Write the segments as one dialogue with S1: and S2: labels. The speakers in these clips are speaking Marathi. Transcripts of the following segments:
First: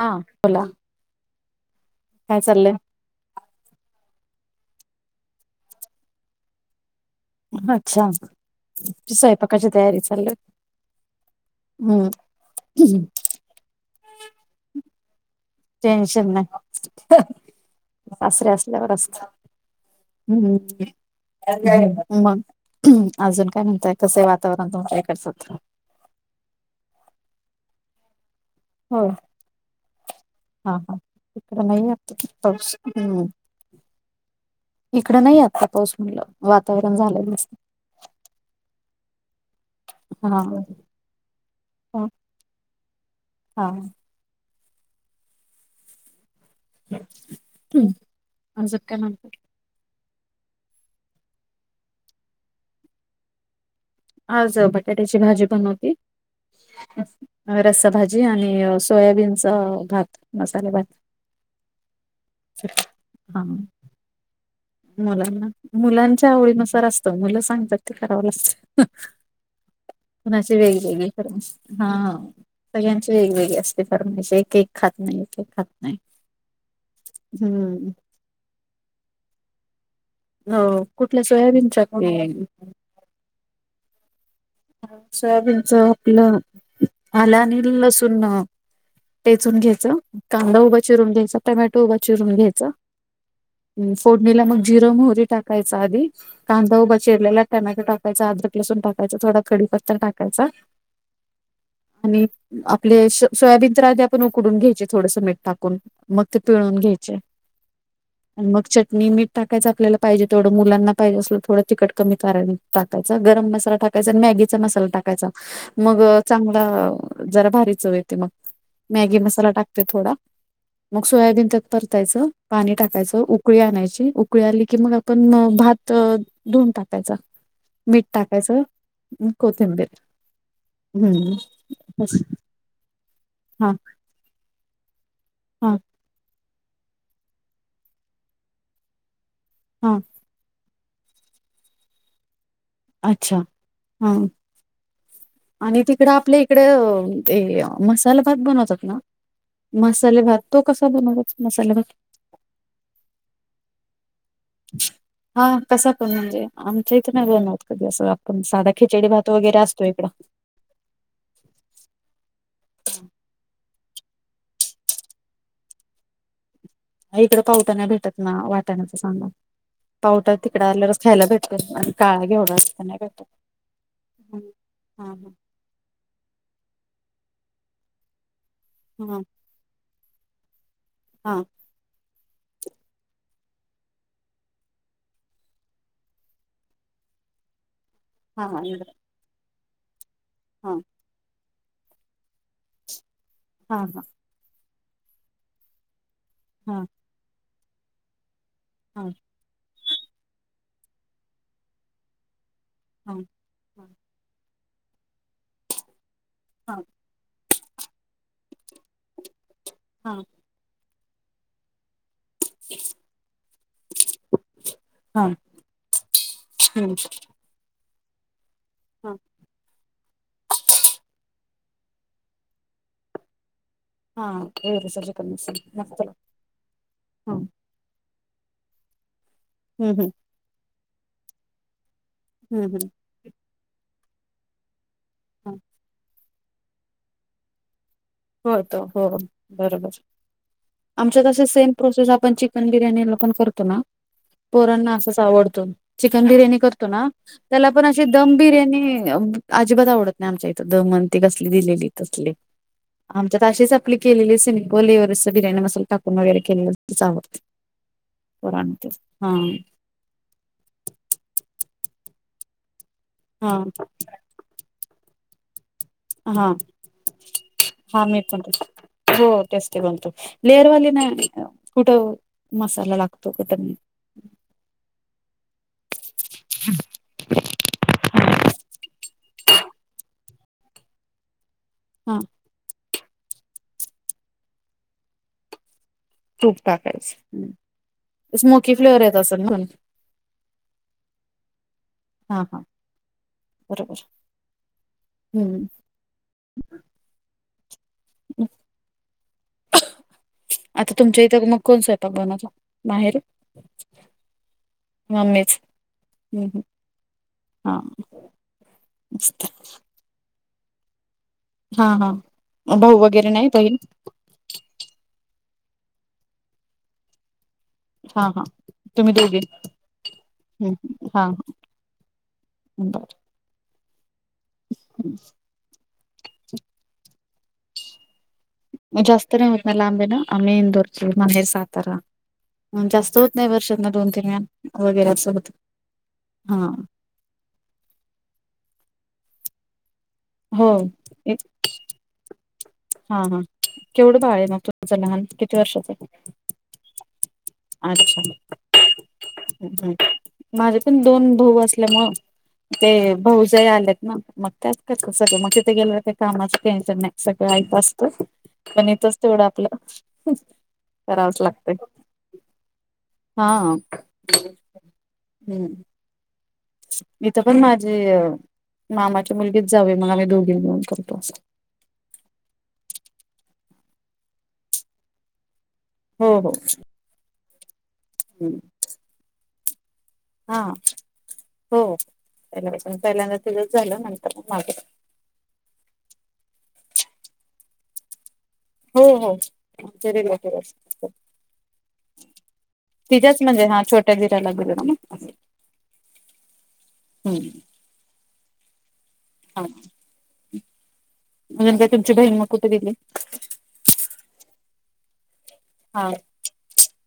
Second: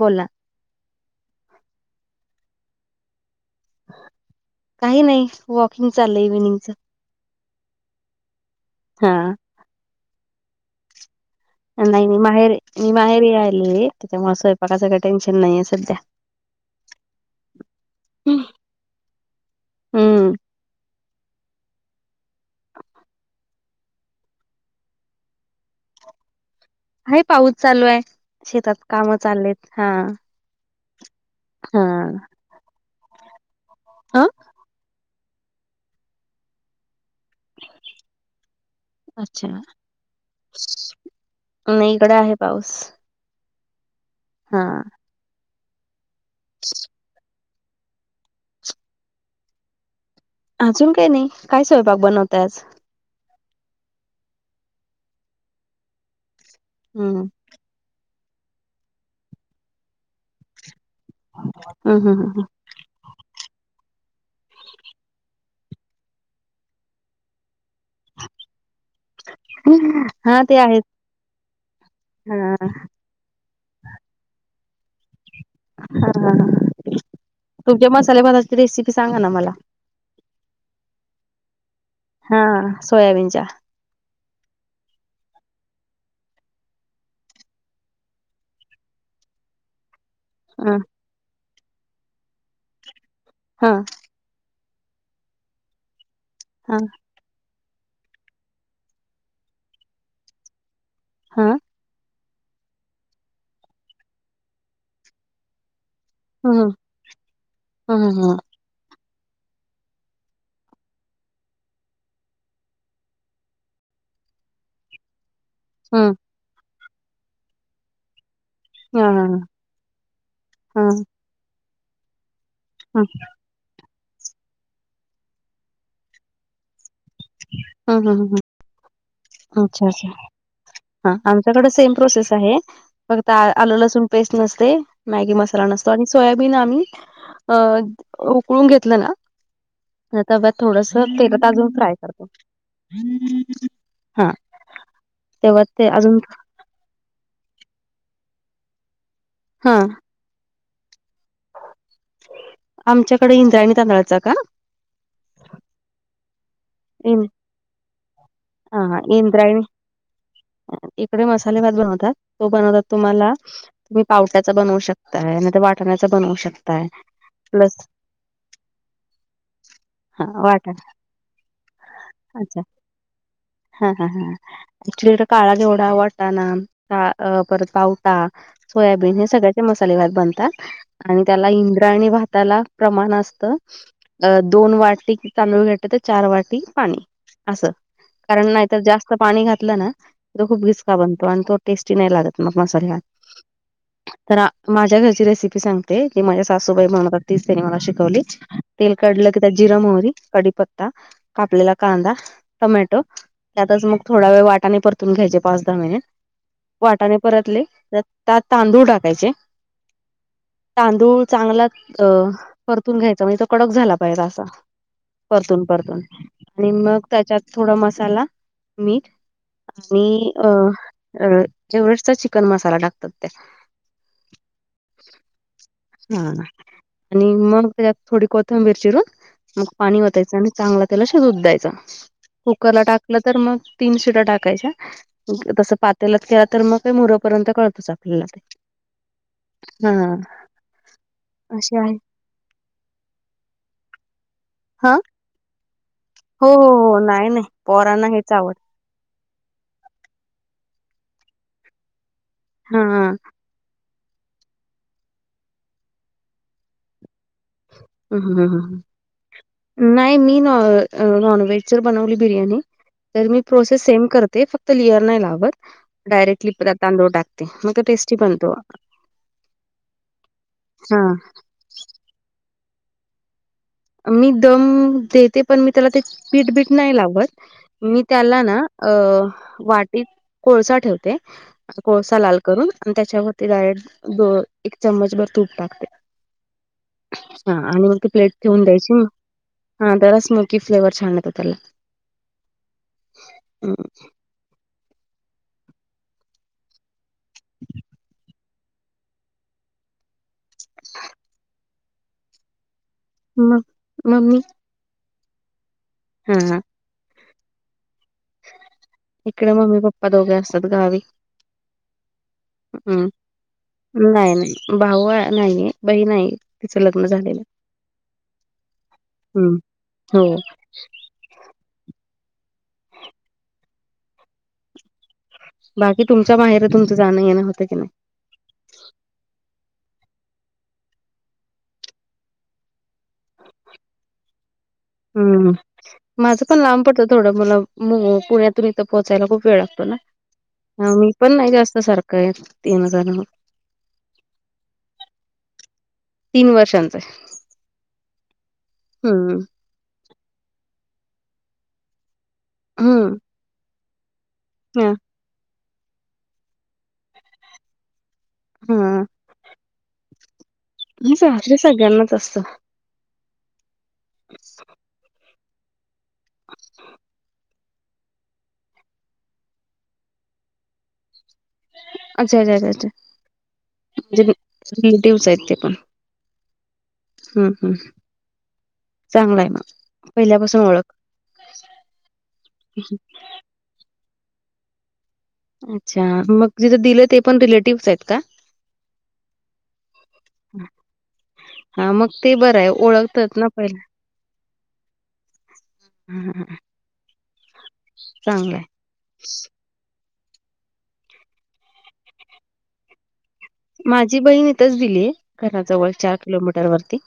S1: हा बोला काय चाललंय
S2: काही नाही वॉकिंग चाललंय इव्हिनिंगच
S1: अच्छा
S2: हा
S1: आमची स्वयंपाकाची तयारी चालले
S2: नाही मी माहेर मी माहेर आली त्याच्यामुळे स्वयंपाकाचं काही टेन्शन नाही
S1: टेन्शन नाही सासरी असल्यावर असत
S2: हम्म.
S1: हू मग अजून काय म्हणताय कस हाय वातावरण तुमच्या इकडच
S2: आहे पाऊस चालू आहे शेतात
S1: हो
S2: कामं चाललेत हा
S1: हा हा ईकडे
S2: हा
S1: नाही आता पाऊस नो
S2: आ
S1: इकड नाही आत्ता पाऊस म्हणलं वातावरण झालंय नुसत
S2: अच्छा
S1: हा
S2: नाही इकड आहे पाऊस
S1: हा हा
S2: हा [inaudible]
S1: हू अजून काय म्हणताय
S2: अजून काय नाही काय स्वयंपाक बनवताय आज
S1: आज बटाट्याची भाजी बनवते
S2: हू
S1: रस्सा भाजी आणि सोयाबीनच भात मसाले भात
S2: हू हू हू हू
S1: हा मुलांना मुलांच्या आवडीनुसार असतं मुलं सांगतात ते करावं लागते
S2: हम्म हा ते
S1: कुणाचे
S2: आहेत
S1: वेगवेगळे फर्माईश हा सगळ्यांची वेगवेगळे असते. फरमायची एक एक खात नाही एक खात नाही
S2: हा ह तुमच्या
S1: हम्म
S2: मसाले भाताची रेसिपी सांगा ना मला?
S1: हो कुठल्या सोयाबीनच्या का?
S2: हा सोयाबीनच्या.
S1: सोयाबीनच आपलं आलं आनि लसुण, टेचून घ्यायच, कांदा
S2: हा
S1: उभा चिरून घ्यायचा, टोमॅटो उभा चिरून घ्यायचा,
S2: हा
S1: फोडणीला मग जिर मोहरी टाकायचा आधी
S2: हा
S1: कांदा उभा चिरलेला टोमॅटो टाकायचा, अदरक लसून टाकायचा, थोडा कडीपत्ता टाकायचा.
S2: हा
S1: आणि, आपले सोयाबीनच्या आधी आपण उकडून घ्यायचे थोडसं मीठ टाकून. मग ते
S2: ह
S1: पिळून घ्यायचे
S2: ह ह
S1: आणि मग चटणी, मीठ, टाकायचं आपल्याला पाहिजे तेवड, मुलाना पाहिजे असल थोडं तिकट कमी टाकायचा गरम मसाला टाकायचा. मॅगीचा मसाला टाकायचा, मग
S2: ह
S1: चांगला जरा भारीचव येते मग.
S2: हा
S1: मॅगी
S2: हा
S1: मसाला टाकते थोडा,
S2: हा
S1: मग सोयाबीन त्यात परतायचं पाणी
S2: हा
S1: टाकायचं उक उकळी आणायची, उकळी आली की मग आपण भात धुऊन टाकायचा.
S2: हा
S1: मीठ
S2: हा हा
S1: टाकायचं.
S2: अच्छा!
S1: कोथिंबीर
S2: अच्छा! हा
S1: हम्म
S2: आमच्याकडे सेम प्रोसेस आहे फक्त
S1: हा
S2: आलं लसुन, पेस्ट नसते, मॅगी मसाला
S1: हा
S2: नसतो आणि सोया बिन आम्ही अ उकळून घेतलं ना.
S1: हा [inaudible]
S2: त तव्यात थोडंसं तेलात आजून फ्राय करतात.
S1: अच्छा! हा
S2: तेव्हा
S1: आणि
S2: ते
S1: तिकडं
S2: अजून
S1: आपले, इकडे ते मसाला भात बनवतात ना,
S2: हा
S1: मसाले भात- तो कसा बनवतात मसाले भात? तो
S2: आमच्याकडे इंद्रायणी तांदळाचा का-
S1: हा कसा पण राहते. आमच्या इथं
S2: इन
S1: नाही बनवत कधी असं आपण साधा
S2: हा हा,
S1: खिचडी भात वगैरे
S2: इंद्रायणी
S1: असतो इकडं,
S2: इकडे मसाले भात बनवतात तो बनवतात तुम्हाला तुम्ही पावट्याचा बनवू शकताय, नाहीतर वाटण्याचा बनवू शकताय.
S1: इकडं पावटा
S2: प्लस
S1: नाही भेटत ना, वाटाण्याचा सांगा
S2: हा
S1: पावटा तिकडे
S2: वाटाणा
S1: आल्यावरच खायला भेटतोय.
S2: अच्छा हा हा आमच्या इकडे
S1: हा
S2: काळा घेवडा, वाटाणा, आ अ परत पावटा, सोयाबीन
S1: हा
S2: हे सगळ्याचे मसाले भात बनतात. आणि
S1: हा
S2: त्याला इंद्रायणी भाताला, प्रमाण असतं, दोन वाटी तांदूळ घेतलं तर चार वाट टि पाणी असं,
S1: हा
S2: कारण
S1: हा
S2: नाहीतर जास्त पाणी घातलं ना- तो खूप
S1: हा
S2: घिचका बनतो आणि तो टेस्टी नाही लागत मग मसाले भात.
S1: हा का
S2: तर आ माझ्या घरची रेसिपी सांगते, ते माझ्या
S1: हा
S2: सासूबाई बनवतात तीच त्यांनी मला शिकवली. तेल
S1: हा
S2: कढलं की त्यात जिरा मोहरी, कडीपत्ता, कापलेला कांदा, टोमॅटो,
S1: हा
S2: त्यांचंच मग थोडा वेळ वाटाने परतून घ्यायचे पाच दहा मिनिटं.
S1: [unintelligible]
S2: वाटाने परतले त्यात तांदूळ टाकायचे.
S1: हां
S2: तांदूळ चांगला अ परतून घ्यायचा म्हणजे तो कडक झाला पाहिजेत, असा
S1: हा हा
S2: परतून परतून आणि मग त्यात त्यात थोडा मसाला मीठ आणि अ अ एव्हरेस्ट चा चिकन मसाला टाकतात त्याला
S1: हा एव्हरेस्टचा चिकन मसाला
S2: हा आणि मग त्याच्यात थोडी कोथंबीर चिरून मग पाणी
S1: हम्म
S2: वतायचं आणि चांगलं तेला शिजून द्यायचा
S1: हम्म
S2: कुकरला टाकलं तर मग तीन शिट्ट्या टाकायच्या
S1: हम्म
S2: तसं पातेल्यात केला तर मग काय मुरेपर्यंत करत बसा
S1: होत हो बरोबर आमच्यात असं सेम
S2: अशी आहे
S1: प्रोसेस आपण चिकन बिर्याणीला पण करतो ना पोरांना
S2: हा
S1: असंच आवडत चिकन
S2: हो
S1: बिर्याणी
S2: हो
S1: करतो
S2: हो
S1: ना
S2: नाही नाही
S1: त्याला पण अशी
S2: पोरांना हेच
S1: दम
S2: आवड
S1: बिर्याणी अजिबात आवडत नाही आमच्या इथं दमन ते कसली दिलेली तसली
S2: हा हा
S1: आमच्यात अशीच आपली केलेली सिम्पल एव्हरेस्टचा बिर्याणी मसाला टाकून वगैरे केलेली तीच आवडते पोरांना
S2: [unintelligible]
S1: ते हा
S2: नाही मी न नॉनव्हेज जर बनवली बिर्याणी तर मी
S1: हा
S2: प्रोसेस सेम करते फक्त लेयर नाही लावत
S1: हा
S2: डायरेक्टली प्रत तांदूळ टाकते म ते
S1: हा
S2: टेस्टी
S1: मी पण
S2: बनतो
S1: हो टेस्टी बनतं लेअर वाली ना
S2: हां.
S1: कुठं मसाला लागतो कुठ
S2: मी दम देते पण मी त्याला ते पीठ बीट नाय लावत मी त्याला ना अ वाटीत कोळसा ठेवते अस कोळसा
S1: हा
S2: लाल करून आणि त्याच्यावरती डायरेक्ट दो एक चमच भर तूप टाकते
S1: तूप टाकायचं
S2: हां आणि मग ती प्लेट
S1: ते स्मो
S2: ठेवून
S1: की फ्लेवर
S2: द्यायची.
S1: येत असलं
S2: हां, त्याला स्मोकी फ्लेवर छान येतो त्याला.
S1: हा हा
S2: हं.
S1: बरोबर हू आता तुमच्या इथं मग कोण स्वयंपाक बनवत माहेरी
S2: मग मम्मी
S1: मम्मीच हू
S2: हां,
S1: हू हा मस्त
S2: इकडे मम्मी पप्पा दोघे असतात गावी
S1: हा हा भाऊ
S2: हं.
S1: वगैरे नाही बहिण
S2: नाही नाही भाऊ नाहीये बहीण आहे तिचं लग्न झालेलं
S1: हा हा तुम्ही दोघी
S2: हो
S1: हू हा [inaudible]
S2: बाकी तुमच्या माहेरी तुमचं जाणं येणं होतं की नाही
S1: जास्त नाही होत ना लांब हाय ना आम्ही इंदोरचे माहेर सातारा मग जास्त होत नाही वर्षातन दोन-तीन वेळा वगैरे असं होत
S2: हू माझं
S1: हा
S2: पण लांब पडतं थोडं मला मग पुण्यातून इथं पोहोचायला खूप वेळ लागतो ना
S1: हो
S2: ह मी पण
S1: एक-
S2: नाही जास्त सारखं येत तीनजान
S1: केवढ बाळ आहे मग तुमचं लहान किती वर्षाच हाय
S2: तीन वर्षांचं हाय
S1: अच्छा माझे पण दोन भाऊ असल्यामुळ ते
S2: हम्म
S1: भाऊजय आलेत ना मग
S2: हा
S1: त्यात सगळ मग तिथे गेल्या काही कामाचं टेन्शन नाही सगळं आयत असतं पण
S2: हा
S1: इथच तेवढं आपलं [unintelligible]
S2: [unintelligible] सगळ्यांनाच तसं
S1: हा्
S2: [inaudible]
S1: इथं पण माझी अ मामाच्या मुलगीच जावे मग आम्ही दोघी मिळुन करतो.
S2: अच्छा अच्छा अ्छा अ्छा म्हणजे रिलेटिव्हस आहेत ते
S1: हो हो
S2: हम् हम
S1: हम्
S2: चांगलाय ना.
S1: हा हो, पण पहिल्यांदा तिथंच झालं नंतर मग माझं -
S2: अच्छा मग जिथं दिले ते पण रिलेटिव्हस आहेत का?
S1: हो हो ते रिलेटिव्हस आहेत.
S2: हा मग ते बरं आहे ओळखतात ना. पहिल्या
S1: [unintelligible] छोट्या दिराला.
S2: हा चांगलय.
S1: [inaudible] [inaudible]
S2: माझी बहीण इथंच दिलीय घराजवळ
S1: हा
S2: चार किलोमीटर वरती.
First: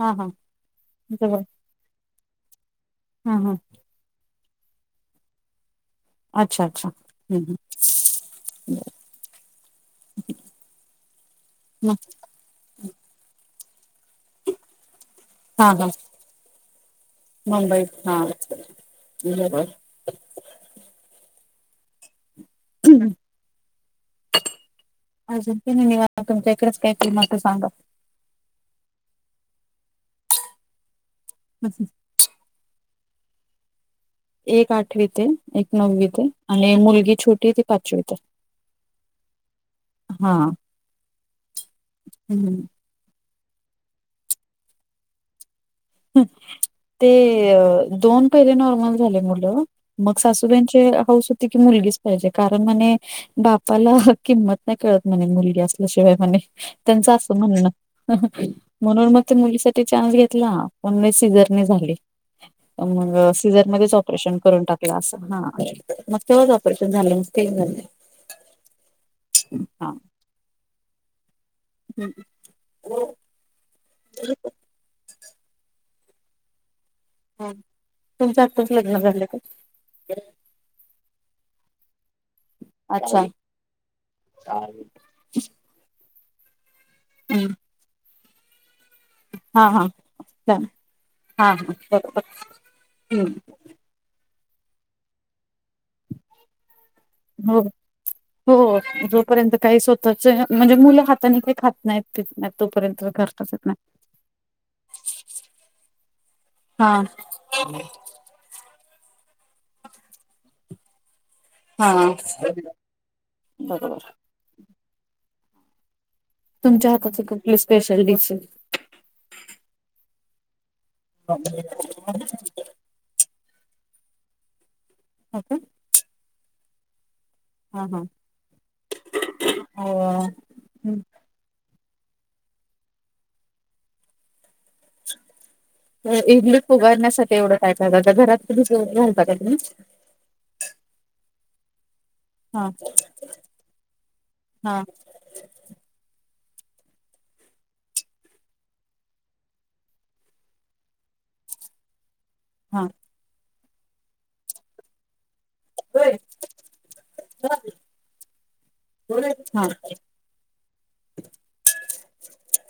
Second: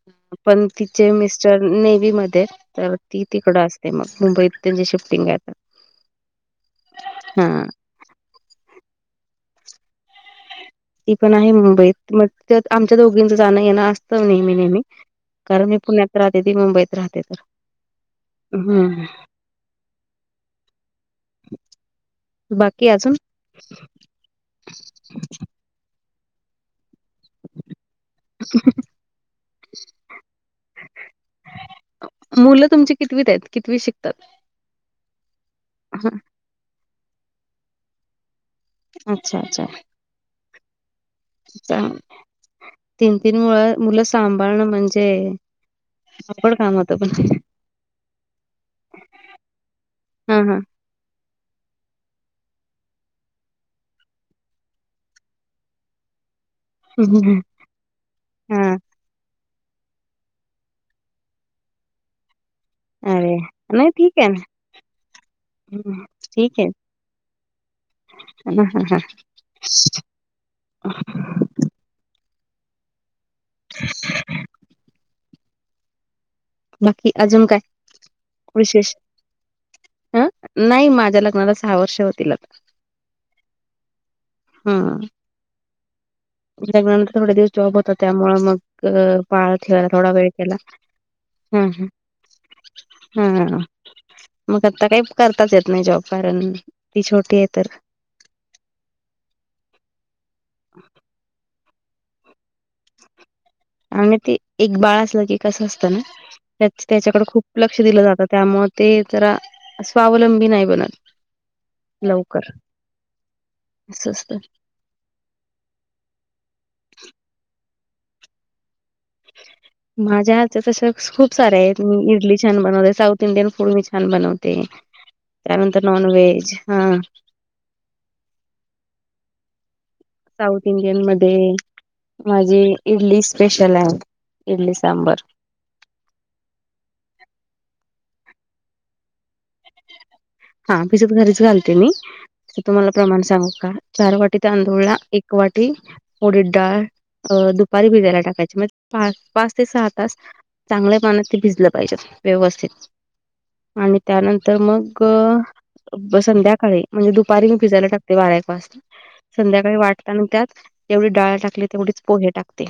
S1: हा हा
S2: पण तिचे
S1: जवळ
S2: मिस्टर नेवी मध्ये आहेत, तर ती
S1: हा हा
S2: तिकड असते. ते मग मुंबईत त्यांची शिफ्टिंग आहेत.
S1: अच्छा अच्छा बरं.
S2: ती पण आहे मुंबईत, मग आमच्या दोघींच जाणं येणं असतं नेहमी नेहमी.
S1: हा
S2: कारण मी
S1: हा
S2: पुण्यात राहते, ती मुंबईत राहते तर, हम्म
S1: बोला भाय [inaudible]
S2: बाकी अजून.
S1: अजून भी निवांत तुमच्या इकडेच [unintelligible] काय ते सांगा
S2: हं [inaudible]
S1: असंच
S2: मुलं तुमची कितवीत आहेत? कितवित शिक-
S1: एक आठवी ते एक नववी ते आणि मुलगी छोटी ती पाचवी ते.
S2: अच्छा अच्छा चांगलय. तीन तीन मुळ मुलं सांभाळणं म्हणजे, आपड कामत [inaudible]
S1: ते दोन पहिले नॉर्मल झाले मुलं. मग
S2: हा हा
S1: सासूबाईंचि हौस होती की मुलगीच पाहिजे कारण म्हणे बापाला किंमत नाही कळत म्हणे मुलगी असल्याशिवाय म्हणे त्यांच असं म्हणणं,
S2: हा
S1: म्हणून मग ते मुलीसाठी चान्स घेतला. [unintelligible] ही सिझर नी झाली
S2: हं [inaudible]
S1: मग सीझर मध्येच ऑपरेशन करून टाकला असं, हा
S2: ना
S1: मग तेव्हाच ऑपरेशन झालं मग तीन झाले.
S2: ह हा ह [inaudible]
S1: हम्म
S2: हा [inaudible]
S1: करू का [inaudible]
S2: बाकी अजून काय
S1: तुमच आत्ताच
S2: विशेष
S1: लग्न झालं का
S2: ह नाही माझ्या लग्नाला सहा वर्ष होतील
S1: अच्छा
S2: आता हा लग्नानंतर थोडे दिवस जॉब होता त्यामुळ मग तर बाळाला
S1: हा हा
S2: ठेवायला थोडा वेळ केला
S1: हा हा
S2: हू हू
S1: बरोबर
S2: हा मग आता काय करताच येत नाही जॉब कारण ती छोटी आहे
S1: हो
S2: तर
S1: हो जोपर्यंत काही स्वतःच म्हणजे मुलं हातानी काय खात नाहीत पित नाहीत तोपर्यंत करताच येत नाही
S2: आणि ते एक बाळ असलं की कस असतं ना त्या
S1: हा
S2: त्याच्याकड खूप लक्ष दिलं जातं त्यामुळ ते जरा स्वावलंबी नाही बनत
S1: हा
S2: लवकर अस
S1: बरोबर
S2: असत
S1: तुमच्या हाताचि कुठली स्पेशल डिश हाय
S2: माझ्या हातच्या तस खूप सारे आहेत मी इडली छान बनवते साऊथ इंडियन फूड मी छान बनवते
S1: का
S2: त्यानंतर नॉन व्हेज हा
S1: हा हा हो
S2: साऊथ इंडियन मध्ये माझी इडली स्पेशल आहे इडली सांबर
S1: इडली फुगवण्यासाठी एवढं काय काय घालता घरात भिजत घालत का तुम्ही
S2: हा भिजत घरीच घालते मी
S1: हा
S2: तुम्हाला प्रमाण सांगू का चार वाटी
S1: हा
S2: तांदूळला एक एक वाटी उडीड डाळ अ दुपारी भिजायला टाकायची म्हणजे पाच पाच ते सहा तास चांगल्या पाण्यात ते भिजलं पाहिजेत व्यवस्थित
S1: हा
S2: आणि त्यानंतर मग
S1: हा
S2: संध्याकाळी म्हणजे दुपारी मी भिजायला टाकते बारा एक वाजता संध्याकाळी वाट ताना त्यात जेवढी डाळ टाकली तेवढीच पोहे टाकते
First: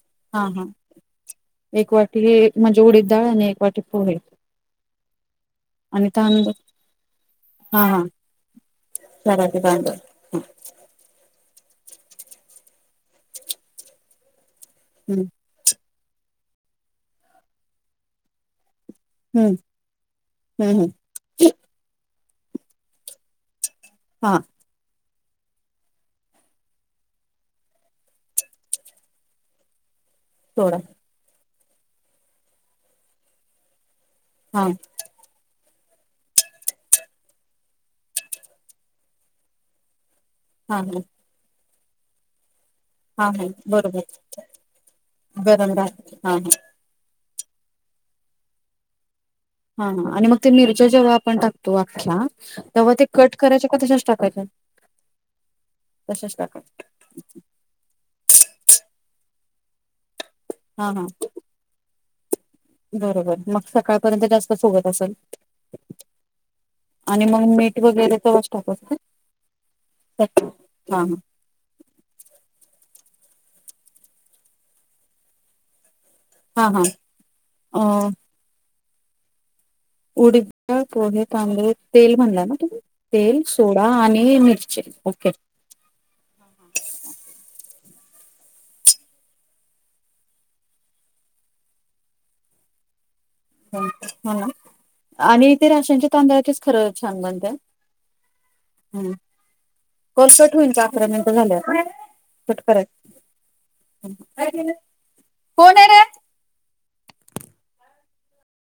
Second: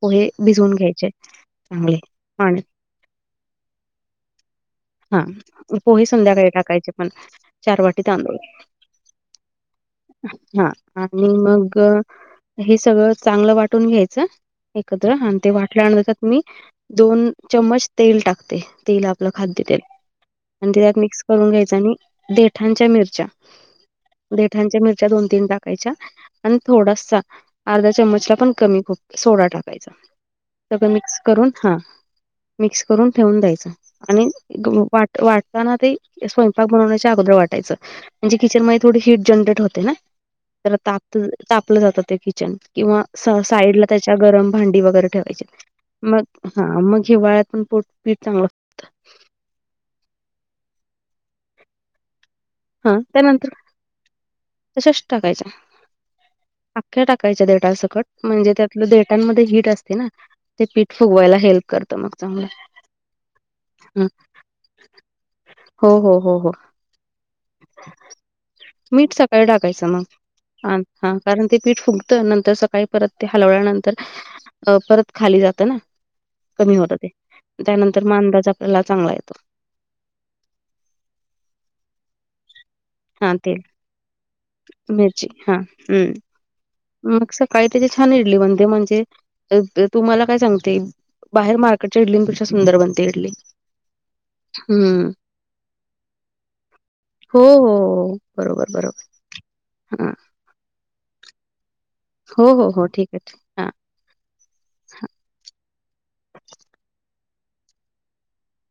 S2: पोहे
S1: हा हा
S2: भिजवून घ्यायचे
S1: एक
S2: चांगले
S1: वाटी हे
S2: पाण्यात
S1: म्हणजे उडीद डाळ आणि एक वाटी पोहे
S2: हा पोहे
S1: आणि
S2: संध्याकाळी
S1: तांदूळ
S2: टा कायचे पण चार
S1: हा हा
S2: वाटी तांदुळ
S1: चार वाटी तांदूळ
S2: हा आणि मग हे सगळं चांगल वाटून घ्यायचं एकत्र
S1: हम्म
S2: आणि ते वाटल्यानंतर मी दोन चमच तेल टाकते तेल आपलं
S1: हम्म
S2: खाद्य तेल
S1: हम्म
S2: आणि
S1: हम्म
S2: त्याज्यात मिक्स करून घ्यायच आणि देठांच्या मिरच्या
S1: हा
S2: देठांच्या मिरच्या दोन तीन टाकायच्या आणि थोडासा अर्धा चमचला पण कमी खुप सोडा टाकायचा
S1: सोडा
S2: सगळं मिक्स करून हा मिक्स करून ठेवून द्यायच आणि
S1: हा
S2: वाटताना ते स्वयंपाक बनवण्याच्या अगोदर वाटयचं म्हणजे किचन मध्ये थोडी हिट जनरेट होते ना जरा
S1: हा हा
S2: ताप तापलं जातं ते किचन किंवा स
S1: हा हा
S2: साईड ला त्याच्या
S1: बरोबर
S2: गरम भांडी वगैरे ठेवायची
S1: गरम राहते
S2: मग हा मग हे हीवाळ्यात पण पोट पीठ चांगलं होतं.
S1: हा हा आणि मग ते मिरच्या जेव्हा आपण टाकतो अख्या तेव्हा
S2: हा
S1: ते कट
S2: त्यानंतर
S1: करायचे का तशाच टाकायच्या
S2: तशाच टाकायच्या
S1: तशाच टाकायच्या
S2: अख्ख्या टाकायच्या देठा सकट म्हणजे त्यातलं देठामध्ये हिट असते ना ते
S1: हा
S2: पीठ
S1: हा
S2: फुगवायला हेल्प करतं मग चांगलंय
S1: बरोबर मग सकाळपर्यंत जास्त फुगत असल
S2: हो हो हो हो
S1: मीठ वगैरे तेव्हाच टाकायचं
S2: मीठ सकाळी टाकायचं ना हा कारण ते पीठ फुग नंतर सकाळी परत ते हलवल्या नंतर परत खाली जातं ना.
S1: हा
S2: कमी
S1: हा
S2: होत ते,
S1: हा
S2: त्यानंतर म अंदाज आपल्याला चांगला येतो.
S1: उडीद डाळ, पोहे, तांदुळ तेल म्हणला ना तो तेल सोडा आणि मिरची
S2: मिरची
S1: ओके.
S2: हा हम्म मग सकाळी त्याची छान इडली बनते, म्हणजे तुम्हाला काय सांगते. बाहेर मार्केटच्या इडलीं पेक्षा सुंदर बनते इडली.
S1: हा
S2: हम्म
S1: आणि तेे राशनच्या तांदळाचेच खरं छान
S2: हो
S1: बनते
S2: हो
S1: हा.
S2: हो. बरोबर बरोबर हा
S1: कॉल कट होईल का अकरा मिनटं झाल्यावर?
S2: हो
S1: कट
S2: हो हो
S1: करायचं.
S2: ठीक आहे. हा
S1: कोण आहे रे!